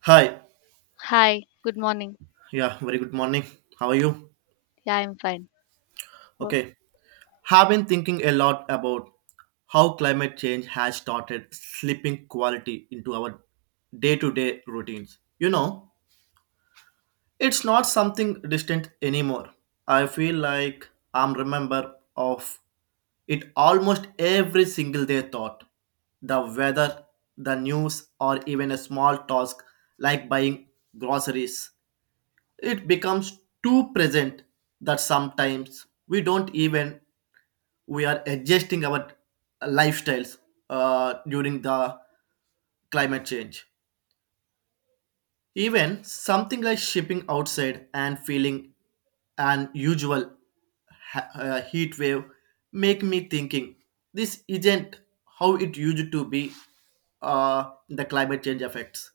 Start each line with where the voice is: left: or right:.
right: Hi.
left: Hi, good morning.
right: Yeah, very good morning. How are you?
left: Yeah, I'm fine. Wo-
right: Okay. Have been thinking a lot about how climate change has started slipping quality into our day-to-day routines. You know, it's not something distant anymore. I feel like I'm remember of it almost every single day thought. The weather, the news, or even a small task like buying groceries it becomes too present that sometimes we don't even we are adjusting our lifestyles during the climate change even something like shipping outside and feeling an usual heat wave make me thinking this isn't how it used to be, the climate change effects.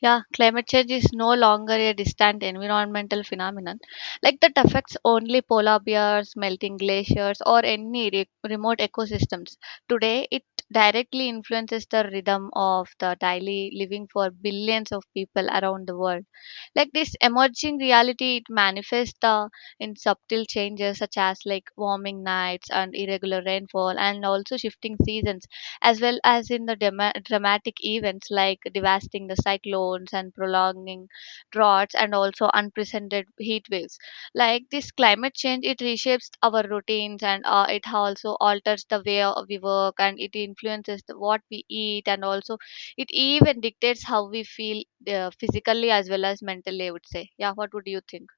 left: Yeah, climate change is no longer a distant environmental phenomenon like that affects only polar bears, melting glaciers, or any remote ecosystems. Today, it directly influences the rhythm of the daily living for billions of people around the world. Like this emerging reality, it manifests in subtle changes such as like warming nights and irregular rainfall, and also shifting seasons as well as in the dema dramatic events like devastating the cyclones and prolonging droughts and also unprecedented heat waves. Like this climate change, it reshapes our routines and it also alters the way of we work and it influences what we eat and also it even dictates how we feel physically as well as mentally, I would say. Yeah, what would you think?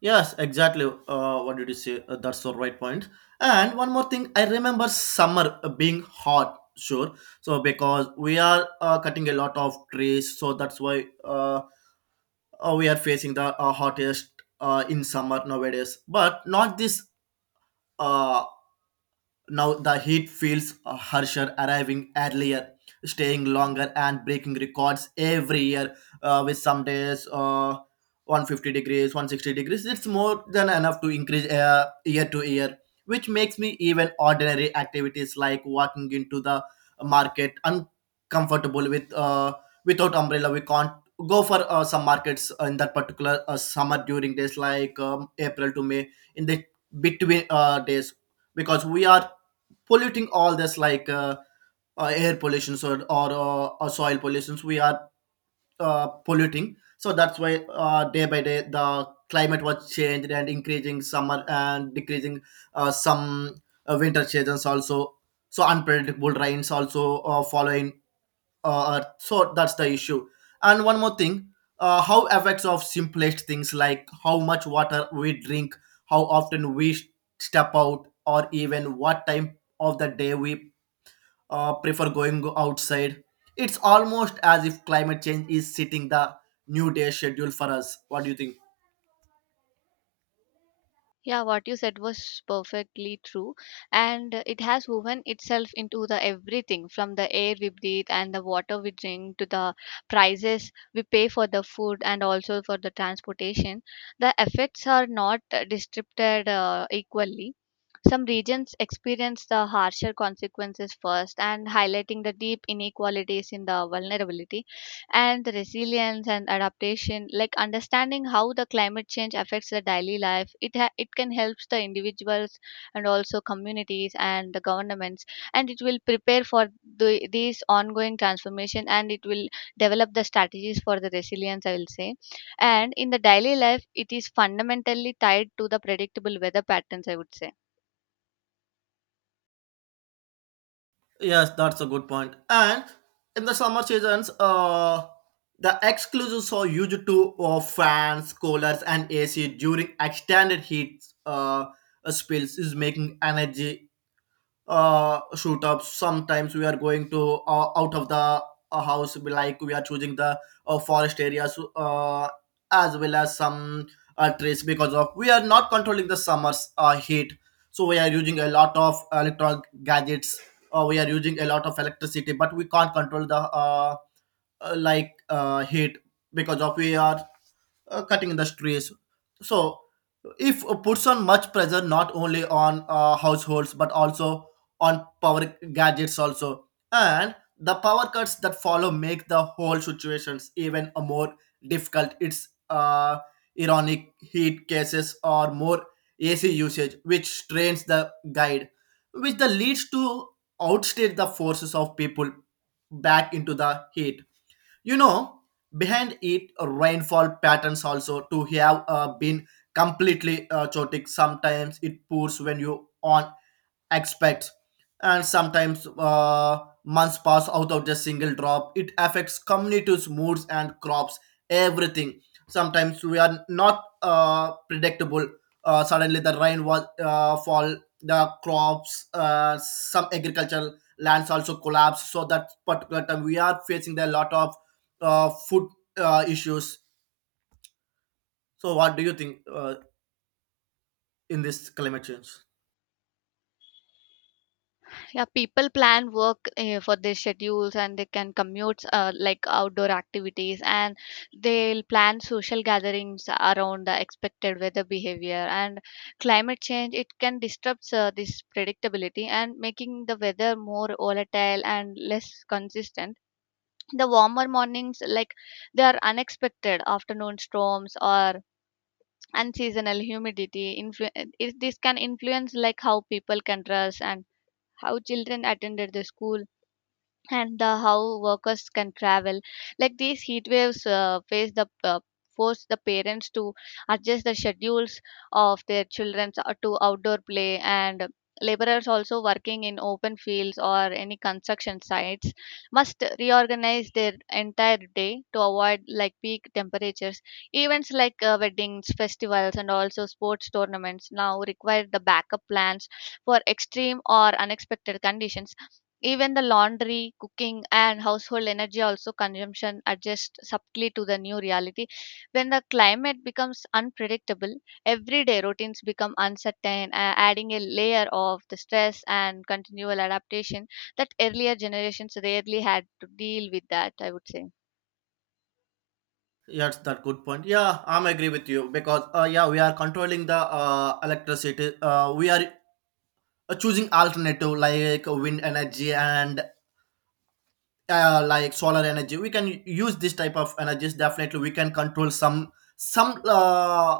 right: Yes, exactly. What did you say? That's the right point. And one more thing, I remember summer being hot, sure. So because we are cutting a lot of trees, so that's why we are facing the hottest in summer nowadays. But not this uh, now the heat feels harsher, arriving earlier, staying longer, and breaking records every year. With some days, 150 degrees, 160 degrees. It's more than enough to increase year to year, which makes me even ordinary activities like walking into the market uncomfortable with without umbrella. We can't go for some markets in that particular summer during days like April to May in the between days because we are polluting all this like air pollutions or soil pollutions we are polluting so that's why day by day the climate was changed and increasing summer and decreasing some winter seasons also so unpredictable rains also following earth. So that's the issue. And one more thing, how effects of simplest things like how much water we drink, how often we step out or even what time of the day we prefer going outside. It's almost as if climate change is setting the new day schedule for us. What do you think?
left: Yeah, what you said was perfectly true. And it has woven itself into the everything from the air we breathe and the water we drink to the prices we pay for the food and also for the transportation. The effects are not distributed equally. Some regions experience the harsher consequences first and highlighting the deep inequalities in the vulnerability and the resilience and adaptation like understanding how the climate change affects the daily life it can help the individuals and also communities and the governments and it will prepare for these ongoing transformation and it will develop the strategies for the resilience I will say, and in the daily life it is fundamentally tied to the predictable weather patterns, I would say.
right: Yes, that's a good point. And in the summer seasons, the exclusives are used to fans, coolers, and AC during extended heat spells is making energy shoot up. Sometimes we are going to out of the house we like we are choosing the forest areas as well as some trees because of we are not controlling the summer's heat so we are using a lot of electronic gadgets, we are using a lot of electricity but we can't control the heat because of we are cutting the trees. So, if puts on much pressure not only on households but also on power gadgets also, and the power cuts that follow make the whole situations even a more difficult. It's ironic heat cases or more AC usage, which strains the guide, which the leads to outstate the forces of people back into the heat, you know. Behind it, rainfall patterns also to have been completely chaotic. Sometimes it pours when you on expects, and sometimes months pass out of the single drop. It affects communities moods and crops everything. Sometimes we are not predictable, suddenly the rain was fall, the crops some agricultural lands also collapse so that particular time we are facing a lot of food issues. So what do you think in this climate change?
left: Yeah, people plan work for their schedules and they can commute like outdoor activities and they'll plan social gatherings around the expected weather behavior and climate change it can disrupt this predictability and making the weather more volatile and less consistent. The warmer mornings like they are unexpected afternoon storms or unseasonal humidity this can influence like how people can dress and how children attended the school and the how workers can travel like these heat waves face the force the parents to adjust the schedules of their children to outdoor play and laborers also working in open fields or any construction sites must reorganize their entire day to avoid like peak temperatures events like weddings festivals and also sports tournaments now require the backup plans for extreme or unexpected conditions even the laundry, cooking, and household energy also consumption adjust subtly to the new reality. When the climate becomes unpredictable, everyday routines become uncertain, adding a layer of the stress and continual adaptation that earlier generations rarely had to deal with. That I would say.
right: Yes, that good point. Yeah, I'm agree with you because yeah, we are controlling the electricity. We are choosing alternative like wind energy and like solar energy. We can use this type of energies. Definitely, we can control some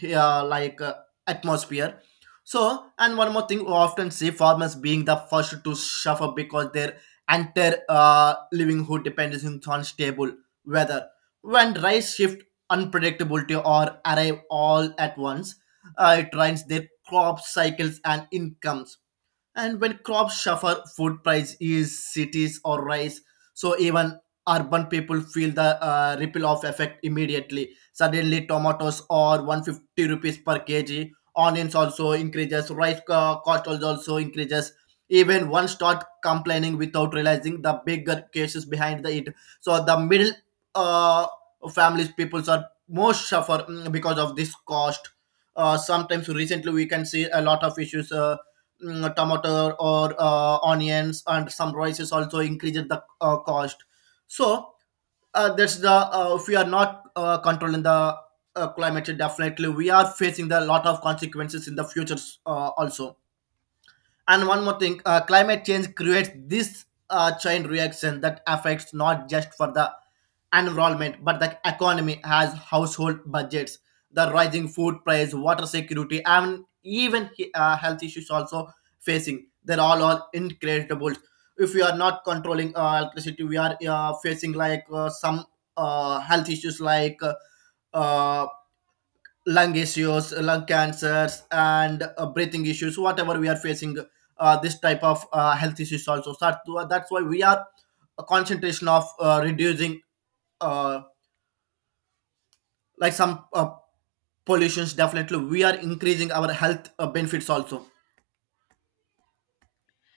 right: yeah, like atmosphere. So, and one more thing, we often see farmers being the first to suffer because their entire livelihood depends on stable weather. When rice shift unpredictability or arrive all at once, it ruins their crop cycles and incomes. And when crops suffer food price is cities or rise, so even urban people feel the ripple of effect immediately. Suddenly tomatoes are 150 rupees per kg, onions also increases, rice co- cost also also increases, even one start complaining without realizing the bigger cases behind the it. So the middle uh, families peoples are most suffer, because of this cost. Sometimes recently we can see a lot of issues, tomato or onions and some rices also increases the cost. So, that's the if we are not controlling the climate change definitely we are facing the lot of consequences in the future also. And one more thing, climate change creates this chain reaction that affects not just for the environment but the economy has household budgets, the rising food price, water security, and even health issues also facing. They're all incredible. If we are not controlling electricity, we are facing like some health issues like. Uh, Lung issues, lung cancers, and breathing issues, whatever we are facing, this type of health issues also. So that's why we are a concentration of reducing uh, like some pollutions. Definitely, we are increasing our health benefits also.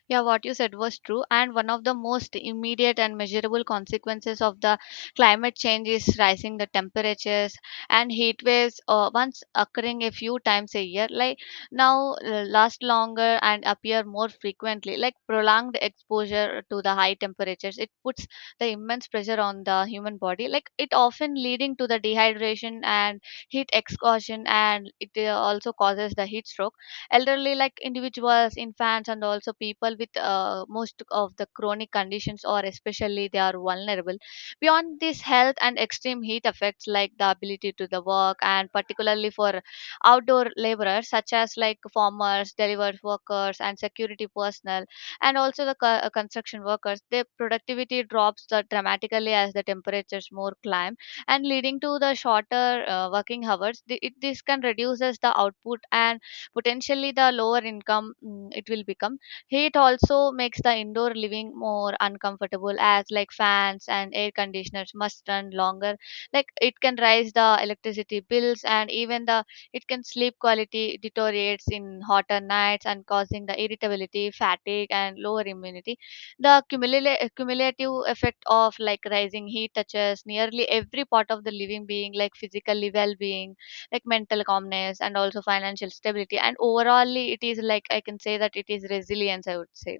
left: Yeah, what you said was true. And one of the most immediate and measurable consequences of the climate change is rising the temperatures and heat waves once occurring a few times a year, like now last longer and appear more frequently. Like prolonged exposure to the high temperatures, it puts the immense pressure on the human body. Like it often leading to the dehydration and heat exhaustion, and it also causes the heat stroke elderly like individuals infants and also people with most of the chronic conditions or especially they are vulnerable beyond this health and extreme heat affects like the ability to the work and particularly for outdoor laborers such as like farmers delivery workers and security personnel and also the construction workers their productivity drops dramatically as the temperatures more climb and leading to the shorter working hours. This can reduces the output and potentially the lower income mm, it will become. Heat also makes the indoor living more uncomfortable as like fans and air conditioners must run longer. Like it can rise the electricity bills and even the it can sleep quality deteriorates in hotter nights and causing the irritability, fatigue and lower immunity. The cumulative effect of like rising heat touches nearly every part of the living being like physically well-being like mental calmness and also financial stability. And overall, it is like I can say that it is resilience, I would say.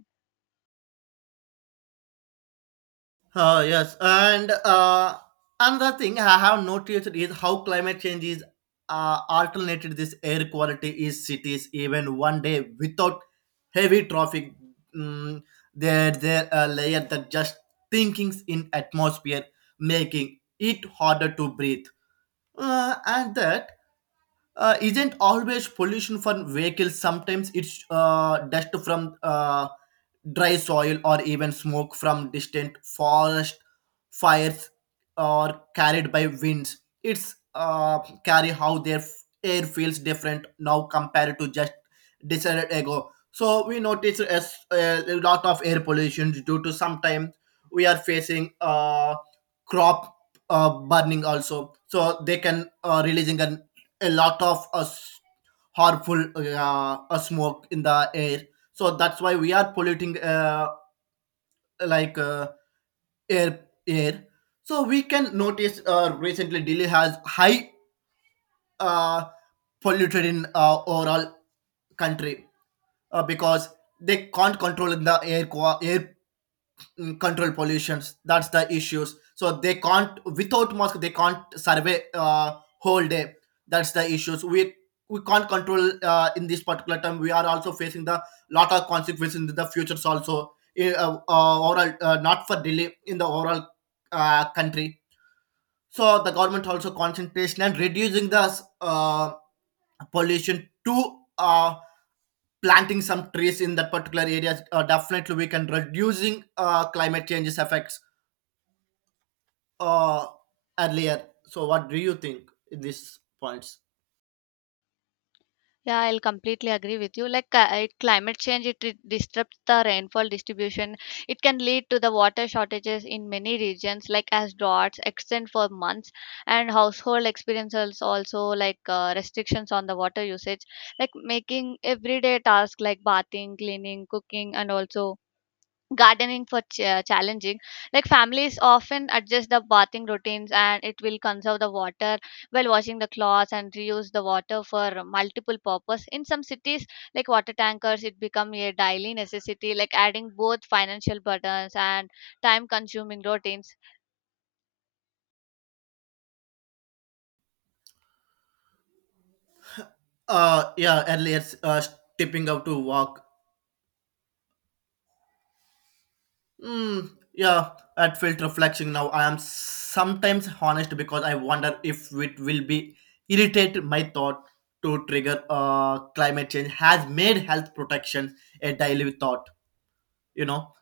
right: Yes, and another thing I have noticed is how climate change is alternated this air quality is cities even one day without heavy traffic. Mm, there a layer that just thinkings in atmosphere, making it harder to breathe. And that isn't always pollution from vehicles. Sometimes it's dust from dry soil, or even smoke from distant forest fires or carried by winds. It's carry how their air feels different now compared to just decade ago. So we notice a lot of air pollution due to sometimes we are facing crop burning also. So they can releasing an, a lot of harmful smoke in the air, so that's why we are polluting like uh, air air. So we can notice recently Delhi has high uh, polluted in overall country because they can't control the air, control pollutions, that's the issues. So they can't without mask they can't survey whole day, that's the issues. We can't control in this particular time we are also facing the lot of consequences in the futures also in, overall, not for delay in the overall country. So the government also concentration and reducing the pollution to planting some trees in that particular area, definitely we can reducing climate changes effects uh earlier. So what do you think in these points?
left: Yeah, I'll completely agree with you. Like climate change, it disrupts the rainfall distribution. It can lead to the water shortages in many regions, like as droughts extend for months, and household experiences also like restrictions on the water usage, like making everyday tasks like bathing, cleaning, cooking, and also gardening for challenging like families often adjust the bathing routines and it will conserve the water while washing the clothes and reuse the water for multiple purpose in some cities like water tankers it become a daily necessity like adding both financial burdens and time consuming routines.
right: Yeah, earlier stepping out to walk. Hmm. Yeah, that felt reflection now I am sometimes honest because I wonder if it will be irritate my thought to trigger. Climate change has made health protection a daily thought, you know.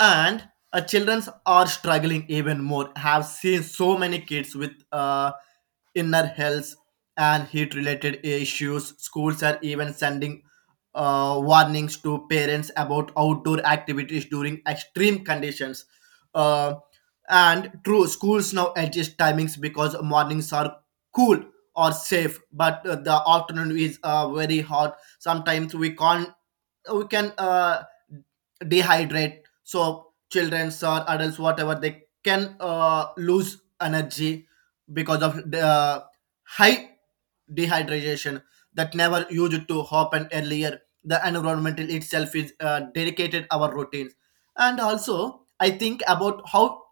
right: And children are struggling even more. Have seen so many kids with inner health and heat related issues. Schools are even sending warnings to parents about outdoor activities during extreme conditions. uh, and true schools now adjust timings because mornings are cool or safe but the afternoon is very hot. Sometimes we can't we can dehydrate, so childrens or adults whatever they can lose energy because of the high dehydration. That never used to happen earlier. The environment itself is dedicated our routines, and also I think about how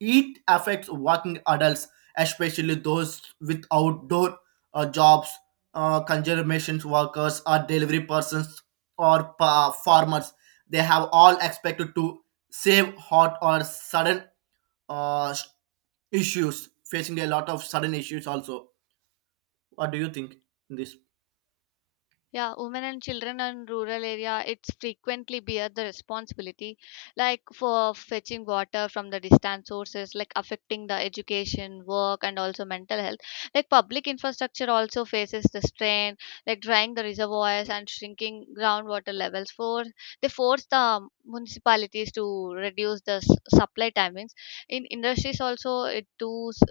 right: it affects working adults, especially those with outdoor jobs, conservation workers, or delivery persons, or farmers. They have all expected to save hot or sudden uh, issues, facing a lot of sudden issues also. What do you think in this?
left: Yeah, women and children in rural area, it's frequently bear the responsibility, like for fetching water from the distant sources, like affecting the education, work, and also mental health. Like public infrastructure also faces the strain, like drying the reservoirs and shrinking groundwater levels. For they force the municipalities to reduce the supply timings. In industries also, it does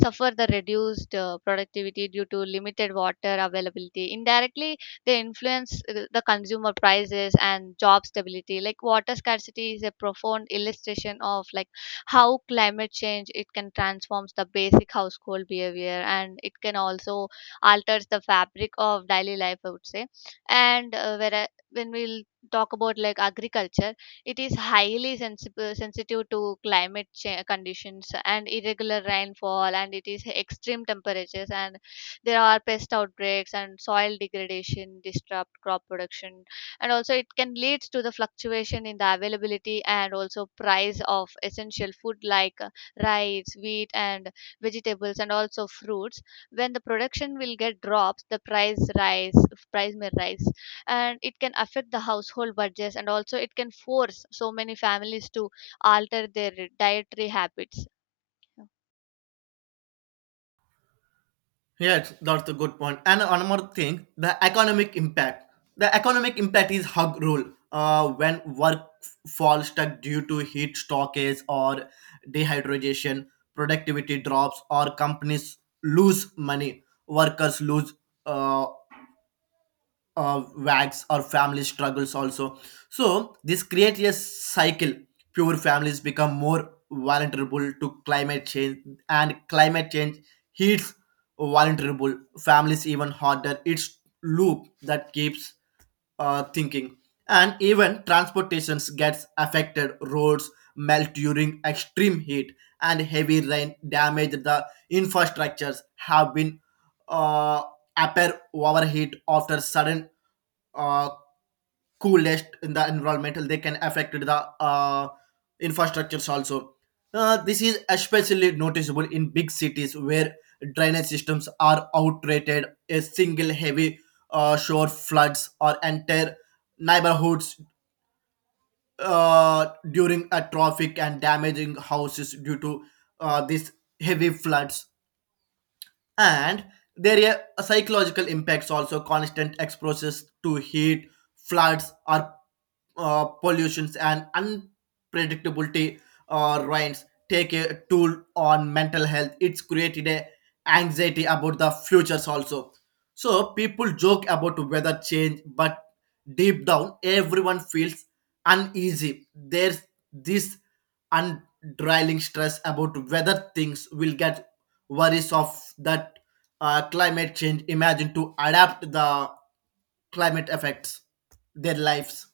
left: suffer the reduced productivity due to limited water availability. Indirectly, they influence the consumer prices and job stability. Like water scarcity is a profound illustration of like how climate change it can transforms the basic household behavior and it can also alters the fabric of daily life. I would say, and where when we'll talk about like agriculture it is highly sensitive to climate conditions and irregular rainfall, and it is extreme temperatures, and there are pest outbreaks and soil degradation, disrupt crop production, and also it can lead to the fluctuation in the availability and also price of essential food like rice, wheat, and vegetables, and also fruits. When the production will get drops, price may rise and it can affect the household budgets and also it can force so many families to alter their dietary habits.
right: Yes, that's a good point. And another thing, the economic impact. The economic impact is hug rule. When falls stuck due to heat stockage or dehydration, productivity drops, or companies lose money, workers lose uh, wags or family struggles also, so this creates a cycle. Poor families become more vulnerable to climate change, and climate change hits vulnerable families even harder. It's loop that keeps thinking. And even transportations gets affected. Roads melt during extreme heat, and heavy rain damage the infrastructures have been uh, appear overheat after sudden uh, coolest in the environmental. They can affect the infrastructures also. This is especially noticeable in big cities where drainage systems are outdated. A single heavy shore floods or entire neighborhoods during a traffic and damaging houses due to these heavy floods. And there are psychological impacts also. Constant exposures to heat, floods, or pollutions and unpredictability or rains take a toll on mental health. It's created a anxiety about the futures also. So people joke about weather change, but deep down everyone feels uneasy. There's this undrilling stress about whether things will get worries of that. Climate change imagine to adapt the climate effects their lives.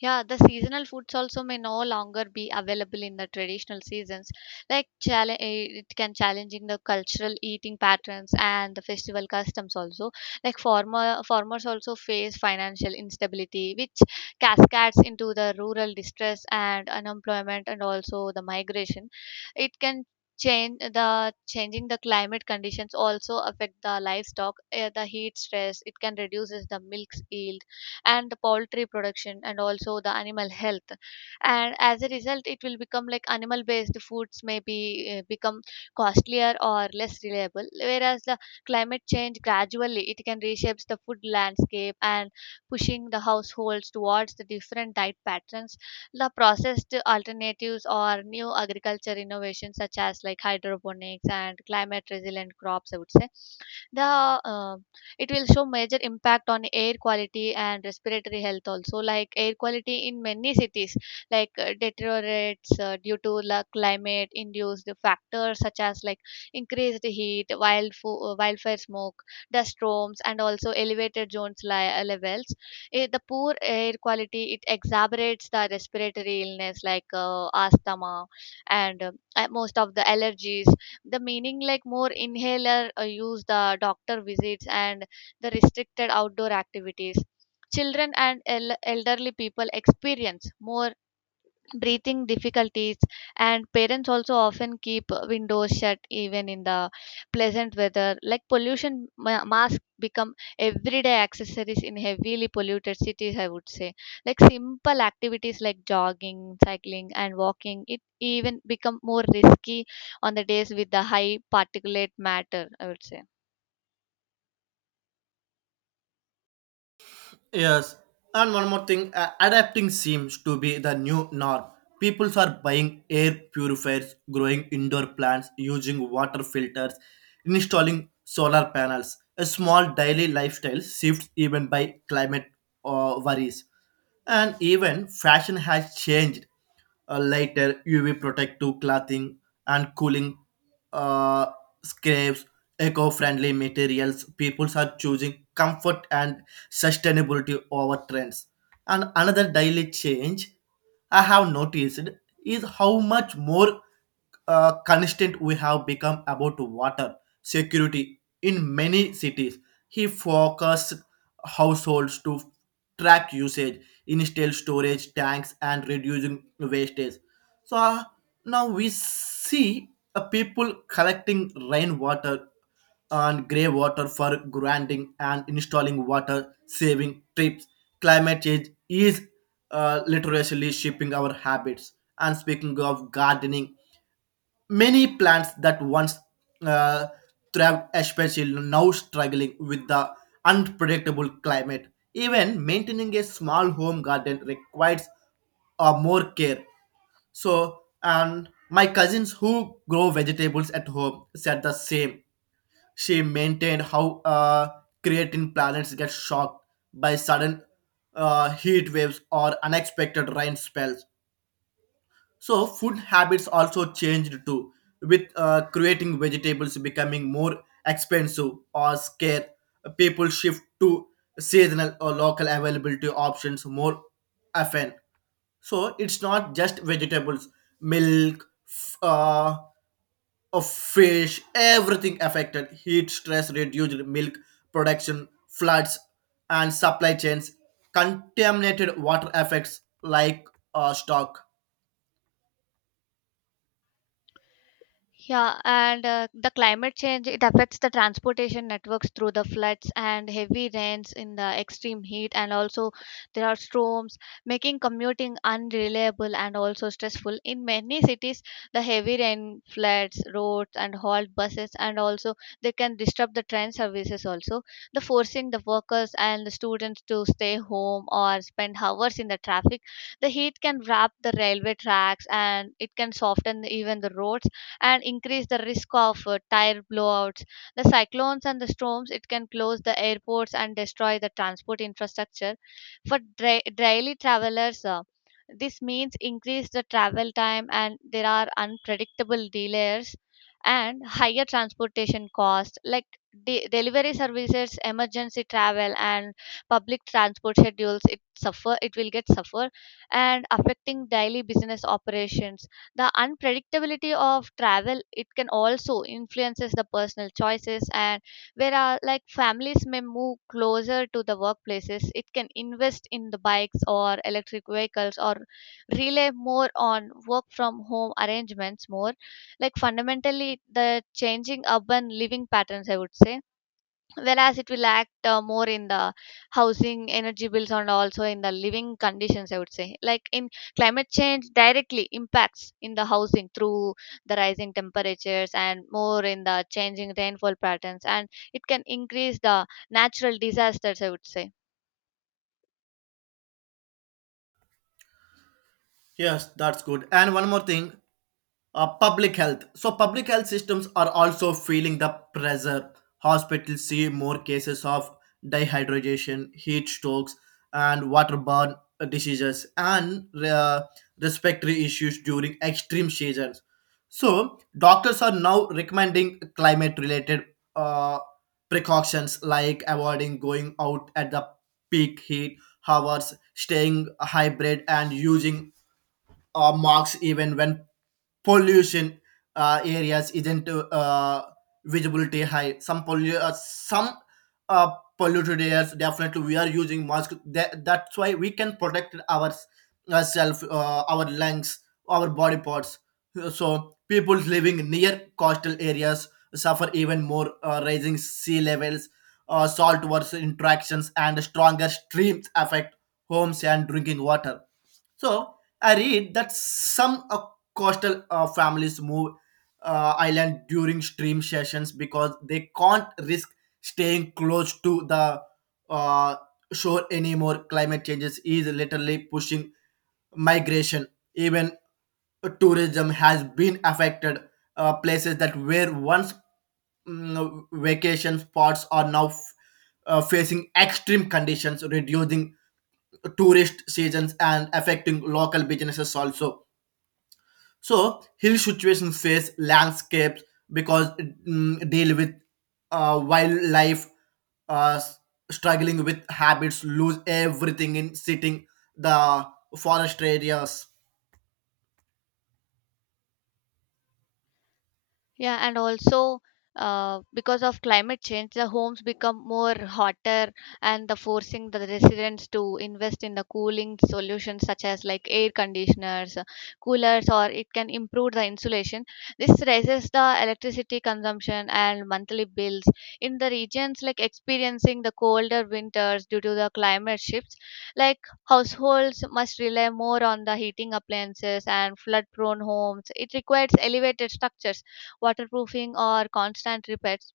left: Yeah, the seasonal foods also may no longer be available in the traditional seasons. Like challenge, it can challenging the cultural eating patterns and the festival customs also. Like farmers also face financial instability, which cascades into the rural distress and unemployment and also the migration. It can change the changing the climate conditions also affect the livestock the heat stress it can reduces the milk's yield and the poultry production and also the animal health and as a result it will become like animal based foods may be become costlier or less reliable whereas the climate change gradually it can reshapes the food landscape and pushing the households towards the different diet patterns the processed alternatives or new agriculture innovations such as like hydroponics and climate resilient crops, I would say. The it will show major impact on air quality and respiratory health also like air quality in many cities like deteriorates due to climate induced factors such as like increased heat wildfire smoke dust storms and also elevated zones levels. Eh, the poor air quality it exacerbates the respiratory illness like asthma and most of the allergies the meaning like more inhaler use the doctor visits and the restricted outdoor activities. Children and elderly people experience more breathing difficulties, and parents also often keep windows shut even in the pleasant weather. Like pollution masks become everyday accessories in heavily polluted cities, I would say. Like simple activities like jogging, cycling, and walking, it even become more risky on the days with the high particulate matter, I would say.
right: Yes, and one more thing, adapting seems to be the new norm. People are buying air purifiers, growing indoor plants, using water filters, installing solar panels. A small daily lifestyle shifts even by climate worries. And even fashion has changed. Lighter UV protective clothing and cooling uh, scrapes, eco friendly materials. People are choosing comfort and sustainability over trends. And another daily change I have noticed is how much more constant we have become about water security in many cities. He focused households to track usage, install storage tanks, and reducing wastage. So now we see people collecting rainwater and grey water for granting and installing water saving trips. Climate change is literally shaping our habits. And speaking of gardening, many plants that once uh, thrived, especially now struggling with the unpredictable climate. Even maintaining a small home garden requires more care. So, and my cousins who grow vegetables at home said the same. She maintained how creating planets get shocked by sudden heat waves or unexpected rain spells. So food habits also changed too, with creating vegetables becoming more expensive or scarce. People shift to seasonal or local availability options more often. So it's not just vegetables, milk, of fish, everything affected. Heat stress reduced milk production, floods, and supply chains. Contaminated water affects like stock.
left: Yeah, and the climate change it affects the transportation networks through the floods and heavy rains in the extreme heat, and also there are storms, making commuting unreliable and also stressful. In many cities, the heavy rain floods roads and halt buses, and also they can disrupt the train services. Also, the forcing the workers and the students to stay home or spend hours in the traffic. The heat can wrap the railway tracks, and it can soften even the roads and increase the risk of tire blowouts. The cyclones and the storms it can close the airports and destroy the transport infrastructure. For daily travelers, this means increase the travel time and there are unpredictable delays and higher transportation costs like delivery services emergency travel and public transport schedules it will get suffer and affecting daily business operations the unpredictability of travel it can also influences the personal choices and where like families may move closer to the workplaces it can invest in the bikes or electric vehicles or rely more on work from home arrangements more like fundamentally the changing urban living patterns, I would say, whereas it will act more in the housing energy bills and also in the living conditions, I would say, like in climate change directly impacts in the housing through the rising temperatures and more in the changing rainfall patterns and it can increase the natural disasters, I would say.
right: Yes, that's good. And one more thing, public health. So, public health systems are also feeling the pressure. Hospitals see more cases of dehydration, heat strokes, and waterborne diseases and respiratory issues during extreme seasons. So, doctors are now recommending climate related uh, precautions like avoiding going out at the peak heat hours, staying hybrid, and using marks even when pollution areas isn't visibility high. Some uh, polluted areas definitely we are using masks. That's why we can protect our ourselves, our lungs, our body parts. So people living near coastal areas suffer even more, rising sea levels, saltwater interactions, and stronger streams affect homes and drinking water. So I read that some coastal families move island during stream sessions because they can't risk staying close to the uh, shore anymore. Climate changes is literally pushing migration. Even tourism has been affected. Places that were once vacation spots are now facing extreme conditions, reducing tourist seasons and affecting local businesses also. So hill situations face landscapes because deal with wildlife uh, s- struggling with habits, lose everything in sitting the forest areas.
left: Yeah, and also because of climate change, the homes become more hotter and the forcing the residents to invest in the cooling solutions such as like air conditioners, coolers, or it can improve the insulation. This raises the electricity consumption and monthly bills. In the regions like experiencing the colder winters due to the climate shifts, like households must rely more on the heating appliances and flood prone homes. It requires elevated structures waterproofing, or constant repairs.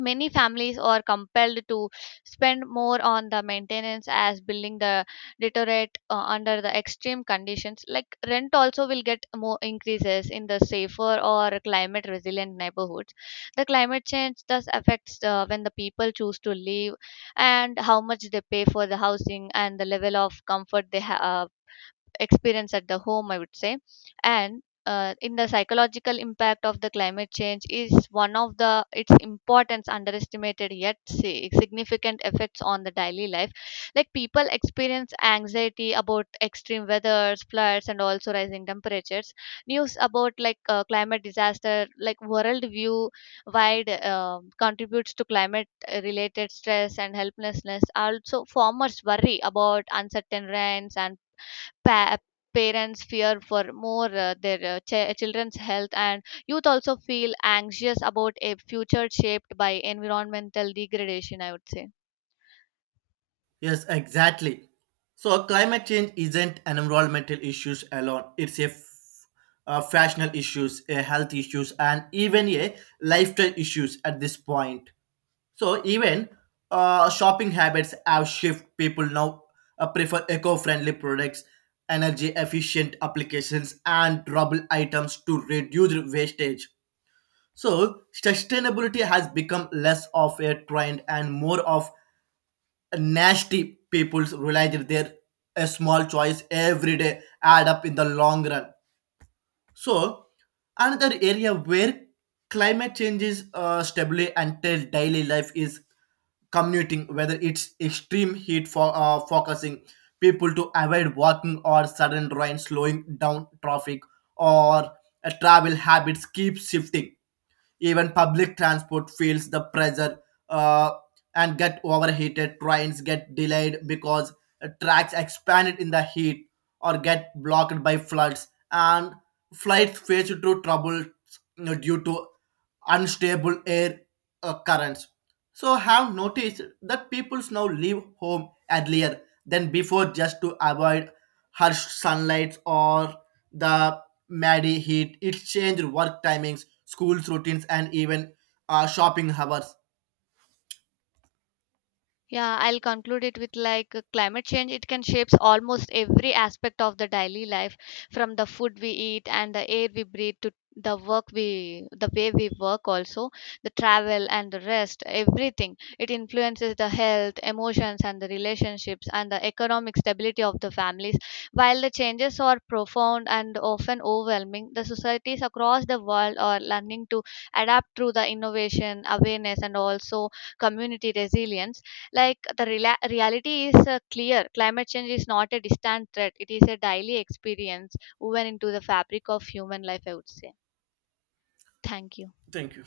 left: Many families are compelled to spend more on the maintenance as building the deteriorate under the extreme conditions. Like rent also will get more increases in the safer or climate resilient neighborhoods. The climate change thus affects when the people choose to live and how much they pay for the housing and the level of comfort they have experience at the home, I would say. And in the psychological impact of the climate change is one of the its importance underestimated yet significant effects on the daily life like people experience anxiety about extreme weathers floods and also rising temperatures news about like climate disaster like world view wide contributes to climate related stress and helplessness also farmers worry about uncertain rains and pa- parents fear for more their children's health and youth also feel anxious about a future shaped by environmental degradation, I would say.
right: Yes, exactly. So climate change isn't an environmental issues alone. It's a fashional issues, a health issues, and even a lifestyle issues at this point. So even shopping habits have shifted. People now prefer eco-friendly products, energy-efficient applications, and durable items to reduce wastage. So sustainability has become less of a trend and more of a nasty people's realize that their a small choice every day add up in the long run. So, another area where climate change is stably until daily life is commuting, whether it's extreme heat for focusing people to avoid walking or sudden rain slowing down traffic, or travel habits keep shifting. Even public transport feels the pressure uh, and get overheated. Trains get delayed because tracks expanded in the heat or get blocked by floods. And flights face through trouble, you know, due to unstable air currents. So have noticed that peoples now leave home earlier than before just to avoid harsh sunlight or the Maddie heat. It changed work timings, school's routines, and even shopping hours.
left: Yeah, I'll conclude it with like climate change. It can shapes almost every aspect of the daily life, from the food we eat and the air we breathe to the way we work, also the travel and the rest, everything. It influences the health, emotions, and the relationships and the economic stability of the families. While the changes are profound and often overwhelming, the societies across the world are learning to adapt through the innovation, awareness, and also community resilience like the reality is clear. Climate change is not a distant threat, it is a daily experience woven into the fabric of human life, I would say. Thank you.
right: Thank you.